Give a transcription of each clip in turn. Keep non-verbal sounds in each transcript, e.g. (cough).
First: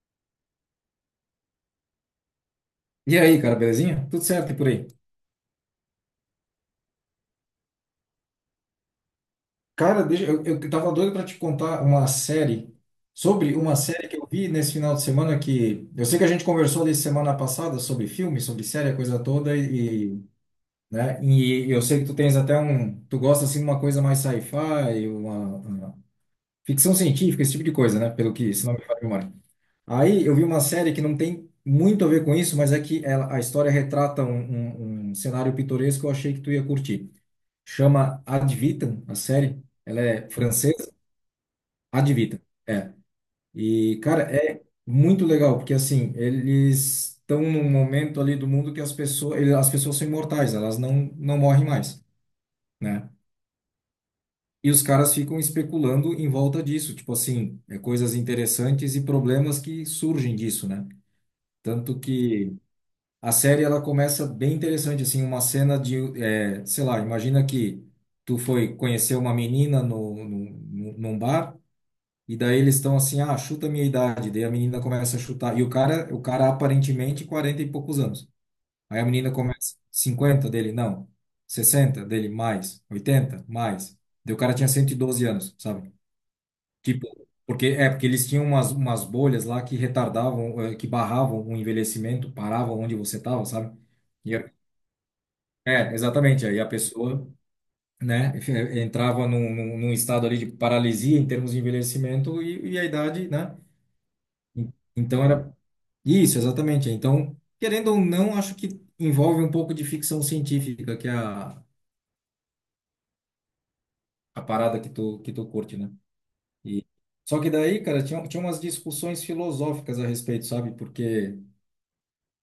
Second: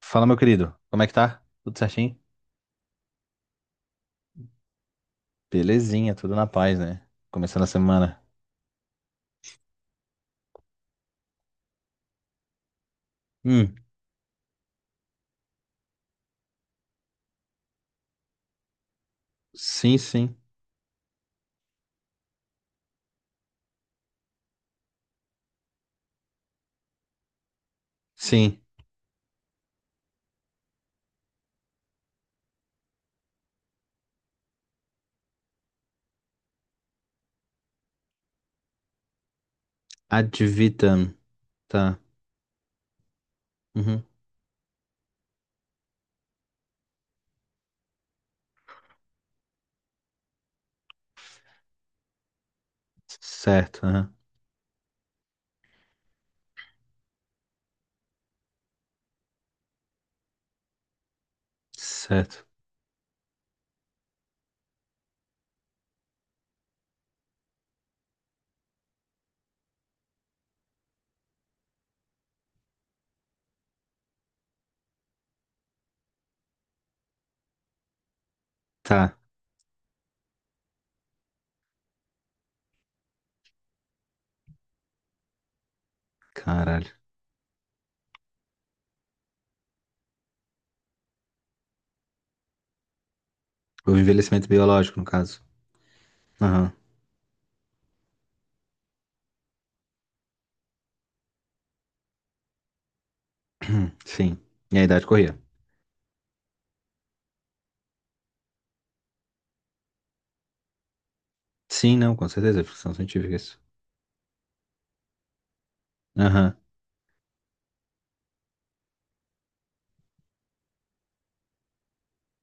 Fala, meu querido. Como é que tá? Tudo certinho? E aí, cara, belezinha? Tudo certo e por aí? Belezinha, tudo na paz, né? Começando a semana. Cara, deixa, eu tava doido pra te contar uma série sobre Hum, uma série que eu vi nesse final de semana que eu sei que a gente conversou ali semana passada sobre filme, sobre série, a coisa toda sim, sim. né? E eu sei que tu tens até um, tu gosta assim de uma coisa mais sci-fi, uma ficção científica, esse tipo de coisa, né? Pelo que, Sim. se não me falha a memória. Aí eu vi uma série que não tem muito a ver com isso, mas é que ela, a história retrata um cenário pitoresco que eu achei que tu ia curtir. Chama Ad Vitam, a série. Ela é Ad francesa, vitam. Tá. Ad Vitam. É. E, Uhum. cara, é muito legal, porque assim, eles estão num momento ali do mundo que as pessoas, as pessoas são imortais, elas não morrem mais, né? Certo, aham. E os caras ficam especulando em volta disso, tipo assim, coisas interessantes e problemas que surgem disso, né? Tanto Certo. que a série ela começa bem interessante, assim, uma cena de, sei lá, imagina que tu foi conhecer uma menina num bar. E daí eles estão assim, ah, chuta a minha idade. Daí a menina começa a chutar. E o cara aparentemente 40 e poucos anos. Aí a Tá. menina começa, 50 dele, não. 60 dele, mais. 80 mais. Daí o cara tinha 112 anos, sabe? Caralho. Tipo, porque eles tinham umas, umas bolhas lá que retardavam, que barravam o envelhecimento, paravam onde você estava, sabe? O E envelhecimento a- biológico, no caso. é, exatamente. Aí a Aham. pessoa, né, (laughs) entrava num estado ali de paralisia em termos de envelhecimento e a idade, né? (clears throat) Sim. E a idade Então corria. era isso, exatamente. Então, querendo ou não, acho que envolve um pouco de ficção científica, que é a, Sim, não, com certeza. É ficção científica isso. a parada que tu curte, né? Aham. E... Só que daí, cara, tinha umas discussões filosóficas a respeito, sabe? Porque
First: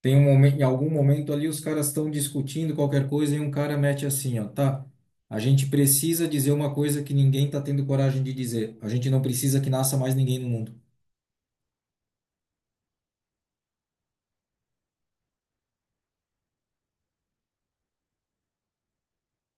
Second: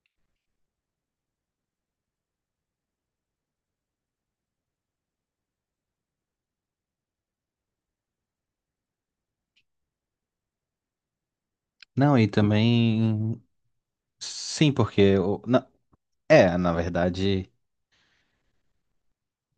tem um momento, em algum momento ali os caras estão discutindo qualquer coisa e um cara mete assim, ó, tá? A gente precisa dizer uma coisa que ninguém tá tendo coragem de dizer. A gente não precisa que nasça mais ninguém no mundo. Não, e também. Sim, porque, é, na verdade.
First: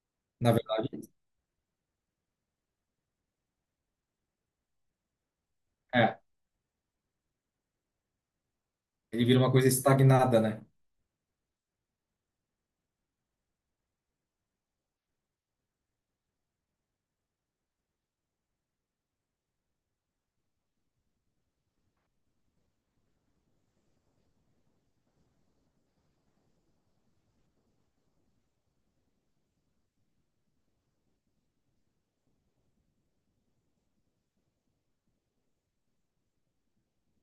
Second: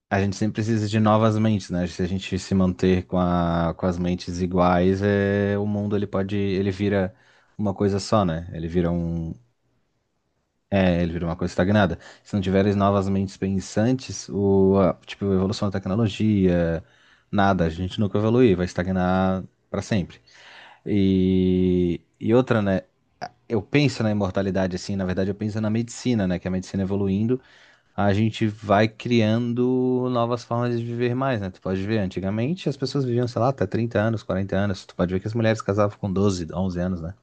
A gente Na sempre precisa verdade, de novas mentes, né? Se a gente se manter com a, com as mentes iguais, é, o mundo ele é, pode, ele vira uma coisa só, né? Ele vira ele um, vira uma coisa estagnada, né? é, ele vira uma coisa estagnada. Se não tiveres novas mentes pensantes, tipo, a evolução da tecnologia, nada, a gente nunca evolui, vai estagnar para sempre. E outra, né? Eu penso na imortalidade assim, na verdade eu penso na medicina, né? Que é a medicina evoluindo a gente vai criando novas formas de viver mais, né? Tu pode ver, antigamente as pessoas viviam, sei lá, até 30 anos, 40 anos. Tu pode ver que as mulheres casavam com 12, 11 anos, né?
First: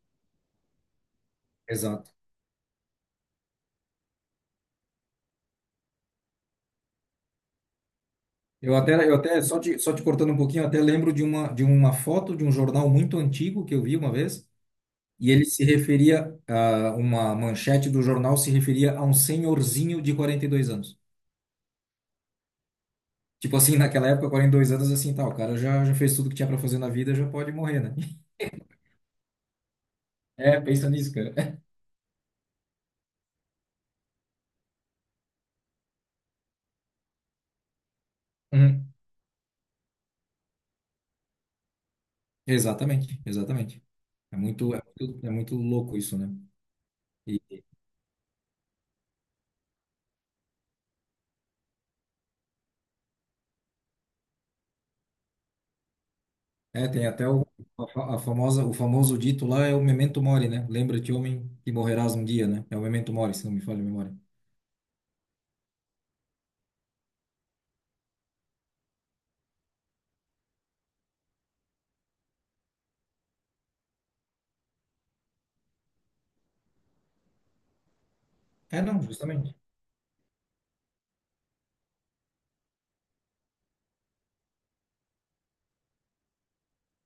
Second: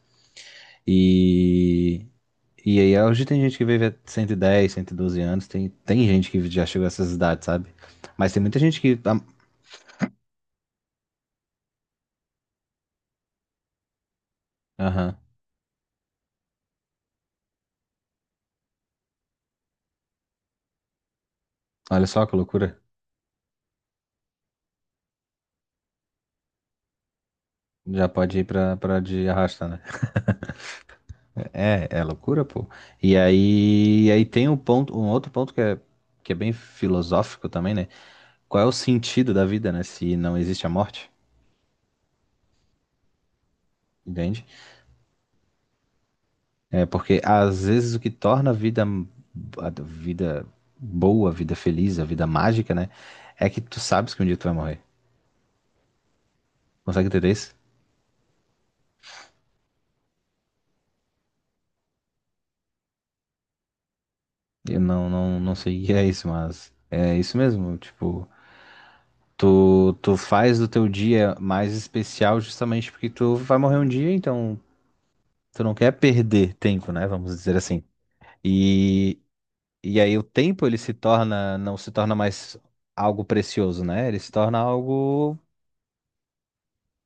E, Exato. e aí hoje tem gente que vive a 110, 112 anos, tem gente que já chegou a essas idades, sabe? Mas tem muita gente que, Eu ah, até só te cortando um pouquinho, eu até lembro de uma foto de um jornal muito antigo que eu vi uma vez, aham, e ele se referia a uma manchete do jornal se referia a um senhorzinho de 42 anos. olha só que loucura. Tipo assim, naquela época, 42 anos, assim, tá, o cara já fez tudo que tinha para fazer na vida, já pode morrer, né? Já (laughs) pode ir pra de arrasta, né? (laughs) É, pensa nisso, cara. (laughs) É loucura, pô. E aí tem um ponto, um outro ponto que é bem filosófico também, né? Qual é o Uhum. sentido da vida, né? Se não existe a morte, Exatamente, exatamente. Entende? É muito louco isso, né? É porque às vezes o que torna a vida boa, a vida feliz, a vida mágica, né? É que tu sabes que um dia tu vai morrer. É, Consegue tem entender até o, isso? a, fa- a famosa, o famoso dito lá é o memento mori, né? Lembra-te, homem, que morrerás um dia, né? É o memento mori, se não me falha a memória. Eu não sei o que é isso, mas é isso mesmo. Tipo, tu faz do teu dia mais especial justamente porque tu vai morrer um dia, então tu não quer perder tempo, né? Vamos dizer assim. É, não, E justamente. E aí o tempo ele se torna, não se torna mais algo precioso, né? Ele se torna algo,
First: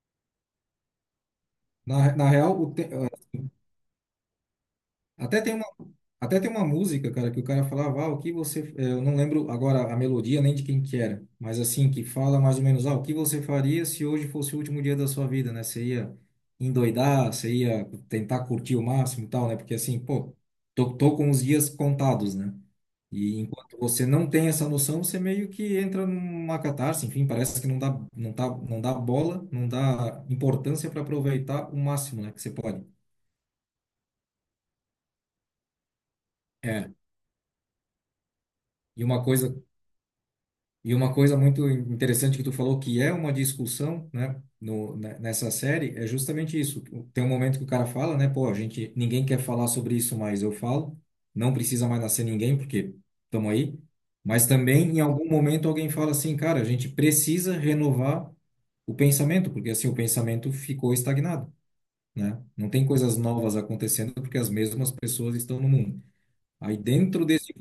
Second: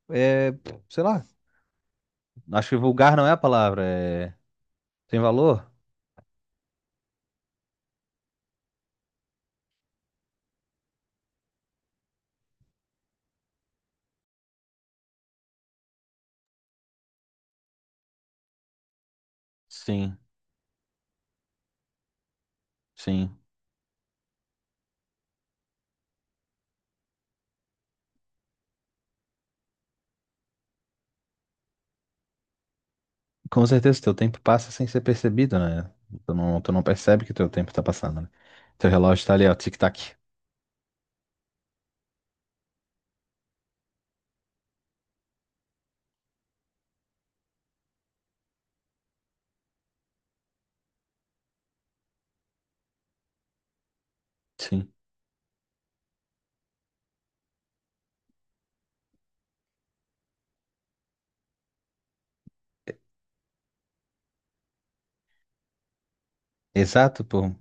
é, sei lá, Na real, acho o que te- eh, vulgar não é a palavra, é, tem até tem uma, valor? até tem uma música, cara, que o cara falava, ah, o que você... eu não lembro agora a melodia nem de quem que era, mas assim, que fala mais ou menos, ah, o que você faria se hoje fosse o último dia da sua vida, né? Você ia endoidar, você ia tentar curtir o máximo e tal, né? Porque assim, Sim, pô, tô com os dias contados, né? sim. E enquanto você não tem essa noção, você meio que entra numa catarse, enfim, parece que não dá bola, não dá importância para aproveitar o máximo, né, que você pode. Com certeza teu tempo passa sem ser percebido, né? Tu não É. percebe que teu tempo tá passando, né? Teu E uma relógio tá ali, ó, coisa, tic-tac. e uma coisa muito interessante que tu falou que é uma discussão, né, no, ne- nessa série, é justamente isso. Tem um momento que o cara fala, né, pô, a gente, ninguém quer falar sobre isso, mas eu falo. Não precisa mais nascer ninguém, porque estamos aí. Mas também, Sim. em algum momento, alguém fala assim, cara, a gente precisa renovar o pensamento, porque assim o pensamento ficou estagnado, né? Não tem coisas novas acontecendo porque as mesmas pessoas estão no mundo. Aí Exato, pô.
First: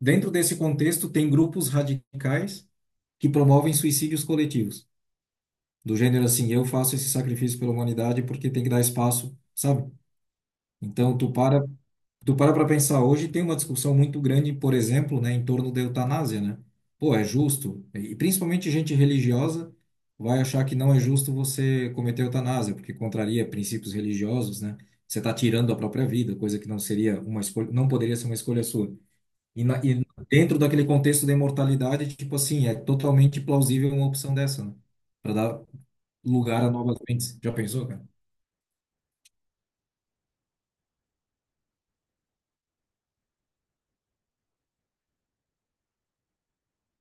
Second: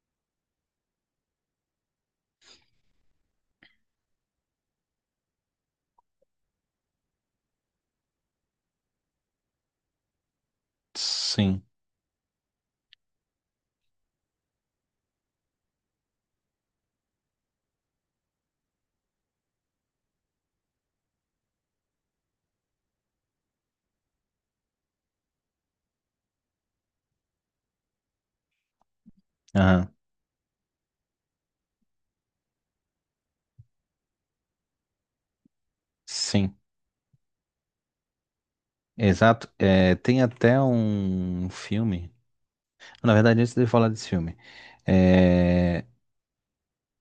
dentro desse contexto tem grupos radicais que promovem suicídios coletivos, do gênero assim, eu faço esse sacrifício pela humanidade porque tem que dar espaço, sabe? Então tu Sim. para Tu para para pensar, hoje tem uma discussão muito grande, por exemplo, né, em torno da eutanásia, né? Pô, é justo? E principalmente gente religiosa vai achar que não é justo você cometer eutanásia, porque contraria princípios religiosos, né? Você está tirando a própria vida, coisa que não seria uma escolha, não poderia ser uma escolha sua. E, na, Aham. e dentro daquele contexto da imortalidade, tipo assim, é totalmente plausível uma opção dessa, né? Para dar Sim. lugar a novas mentes. Já pensou, cara? Exato. É, tem até um filme. Na verdade, antes de eu falar desse filme, é,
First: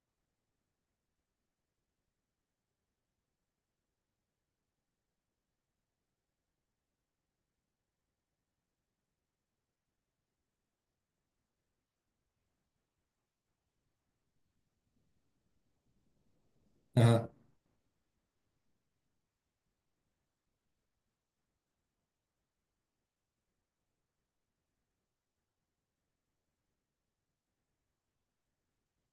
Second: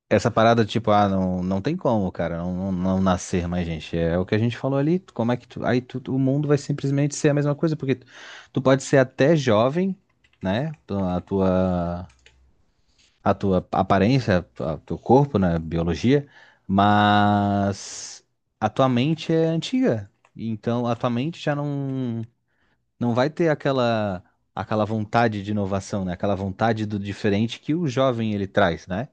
essa parada, tipo, ah, não, não tem como, cara, não nascer mais gente. É o que a gente falou ali, como é que tu, aí tu, o mundo vai simplesmente ser a mesma coisa, porque tu, tu pode ser até jovem, né? A tua, aparência, o teu corpo, né? Biologia, Aham, mas a tua mente é antiga. Então a tua mente já não vai ter aquela vontade de inovação, né? Aquela vontade do diferente que o jovem ele traz, né?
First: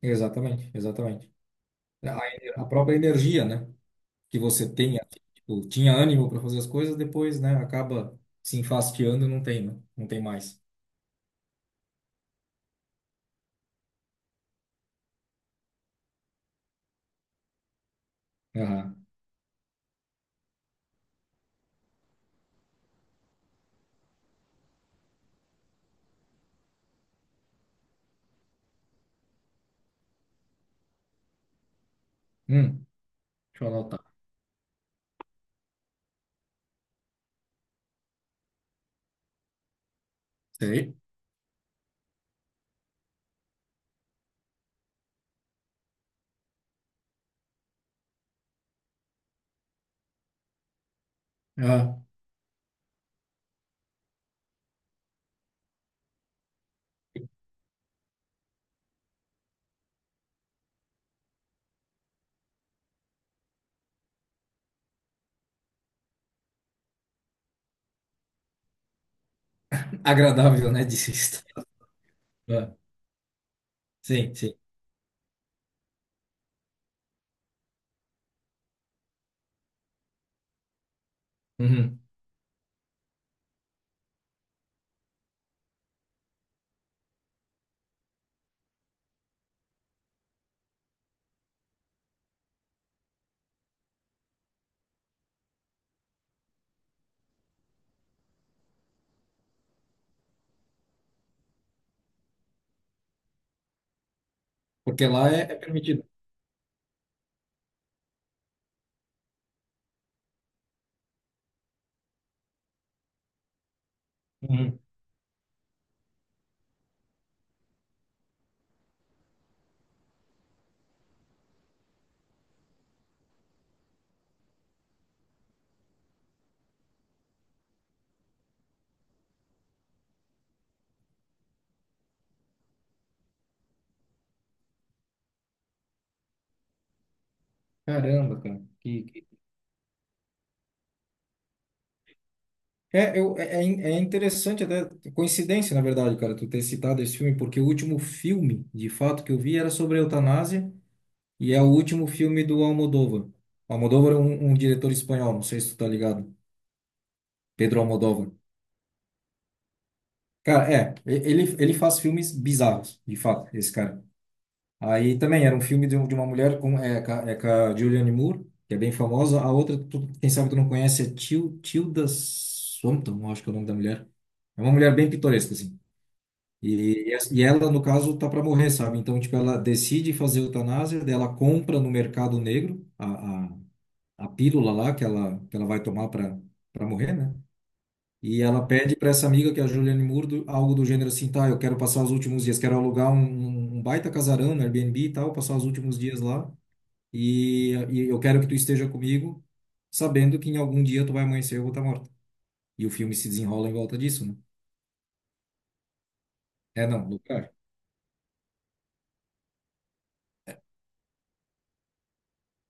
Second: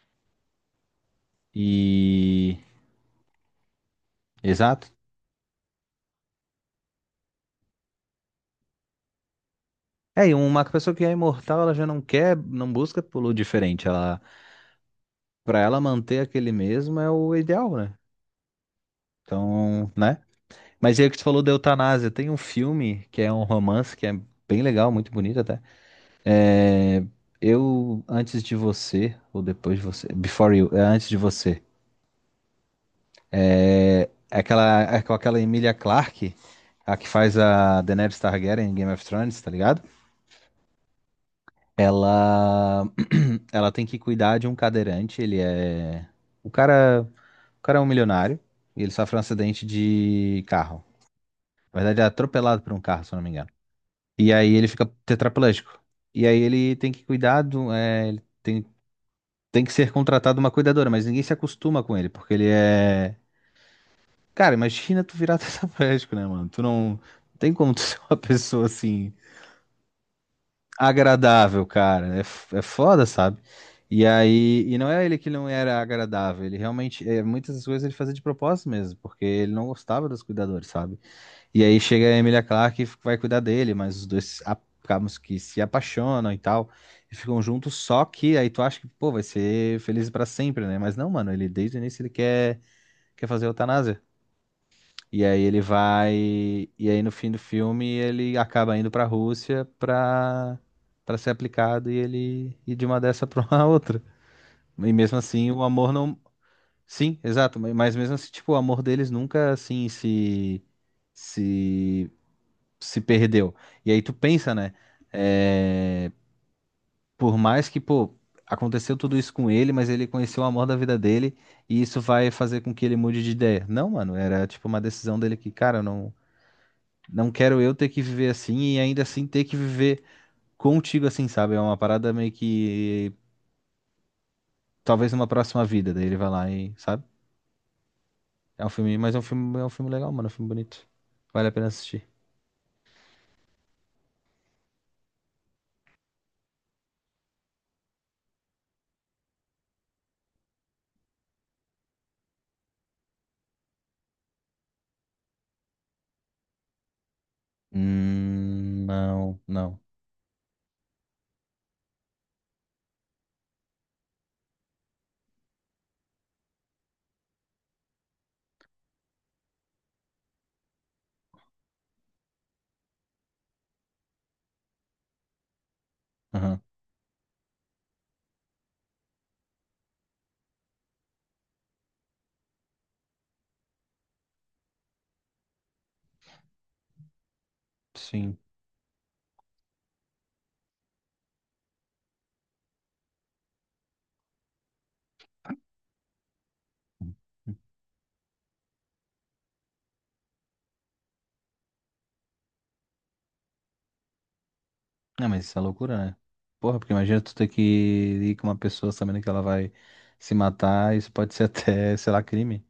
exatamente, exatamente. E. A própria energia, né? Que você Exato. tenha, tipo, tinha ânimo para fazer as coisas, depois, né, acaba se enfastiando e não tem, né? Não tem É, e mais. uma pessoa que é imortal, ela já não quer, não busca pelo diferente. Ela, para ela manter aquele mesmo é o ideal, né? Aham. Então, né? Mas e aí que tu falou da eutanásia, tem um filme que é um romance que é bem legal, muito bonito até. É, eu antes de você ou depois de você, Before You, é antes de você. Hum, deixa eu anotar. É, aquela é com aquela Emilia Clarke, a que faz a Daenerys Targaryen em Game of Thrones, tá ligado? Sei. Ela (clears throat) ela tem que cuidar de um cadeirante, ele é o cara, o cara é um milionário e ele sofre um acidente de carro. Na Ah, verdade, é atropelado por um carro, se eu não me engano. E aí ele fica tetraplégico. E aí ele tem que cuidar do, é, ele tem, que ser contratado uma cuidadora, mas ninguém se acostuma com ele, porque ele é. Cara, imagina tu virar (laughs) tetraplégico, né, mano? Tu não tem como tu (laughs) ser uma pessoa assim agradável, né, de agradável, cara. É, é Ah, foda, sabe? E sim, sim. aí, e não é ele que não era agradável, ele realmente, é, muitas das coisas ele fazia de propósito mesmo, porque ele não gostava dos cuidadores, sabe? E aí Uhum. chega a Emilia Clarke e vai cuidar dele, mas os dois acabam que se apaixonam e tal, e ficam juntos, só que aí tu acha que, pô, vai ser feliz pra sempre, né? Mas não, mano, ele desde o início ele quer, fazer eutanásia. E aí ele vai. E aí no fim do filme ele acaba indo pra Rússia pra ser aplicado e ele ir de uma dessa (laughs) pra uma outra. E Porque mesmo lá é, assim é, o amor permitido. não. Sim, exato. Mas mesmo assim, tipo, o amor deles nunca assim se. Se perdeu. E aí tu pensa, né? Uhum. É, por mais que, pô, aconteceu tudo isso com ele, mas ele conheceu o amor da vida dele e isso vai fazer com que ele mude de ideia. Não, mano, era tipo uma decisão dele que, cara, eu não. Não quero eu ter que viver assim e ainda assim ter que viver contigo assim, sabe? É uma parada meio que. Talvez numa próxima vida. Daí ele vai lá e, sabe? Caramba, cara. É um filme, mas Que- é um filme legal, mano. É um filme bonito. Vale a pena assistir. É, eu, é, é in- é interessante até, coincidência, na verdade, cara, tu ter citado esse filme, porque o último filme, de fato, que eu vi era sobre eutanásia. E é o último filme do Almodóvar. O Almodóvar é um diretor espanhol, não sei se tu tá ligado. Pedro Almodóvar. Não, não. Cara, é, ele faz filmes bizarros, de fato, esse cara. Aí também era um filme de, de uma mulher com, é, com a Julianne Moore, que é bem famosa. A outra, quem sabe tu não conhece, é Tilda Swinton, eu acho que é o nome da mulher. É uma mulher bem pitoresca, assim. Aham, E ela, no caso, tá para morrer, sabe? Então, tipo, ela decide fazer eutanásia, daí ela compra no mercado negro a pílula lá que ela vai tomar para morrer, né? sim. E ela pede para essa amiga, que é a Juliane Moore, do- algo do gênero assim, tá, eu quero passar os últimos dias, quero alugar um baita casarão no Airbnb e tal, passar os últimos dias lá, e eu quero que tu esteja comigo, sabendo que em algum dia tu vai amanhecer e eu vou estar morta. E o filme se desenrola em volta disso, né? Não, mas isso é loucura, né? Porra, É, porque não, imagina tu ter loucura. que ir com uma pessoa sabendo que ela vai se matar, isso pode ser (laughs) até, sei lá, crime.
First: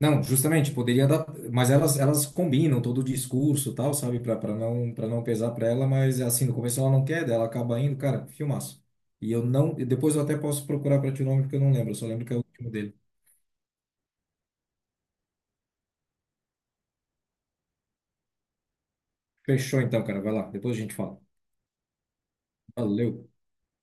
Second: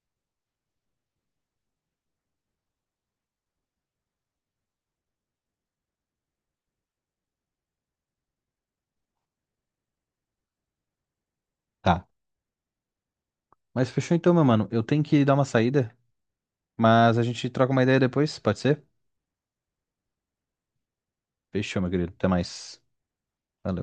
Não, justamente, poderia dar, mas elas combinam todo o discurso e tal, sabe, Pra pra não, para não pesar pra ela, mas assim, no começo ela não quer, daí ela acaba indo, cara, filmaço. E eu não, e depois eu até posso procurar pra ti o nome, porque eu não lembro, eu só Tá. lembro que é o último dele. Mas fechou então, meu mano. Eu tenho que dar uma saída, mas a gente troca uma ideia depois, pode ser? Fechou então, cara, vai lá, depois a gente fala. Fechou, meu querido. Até mais. Valeu. Valeu.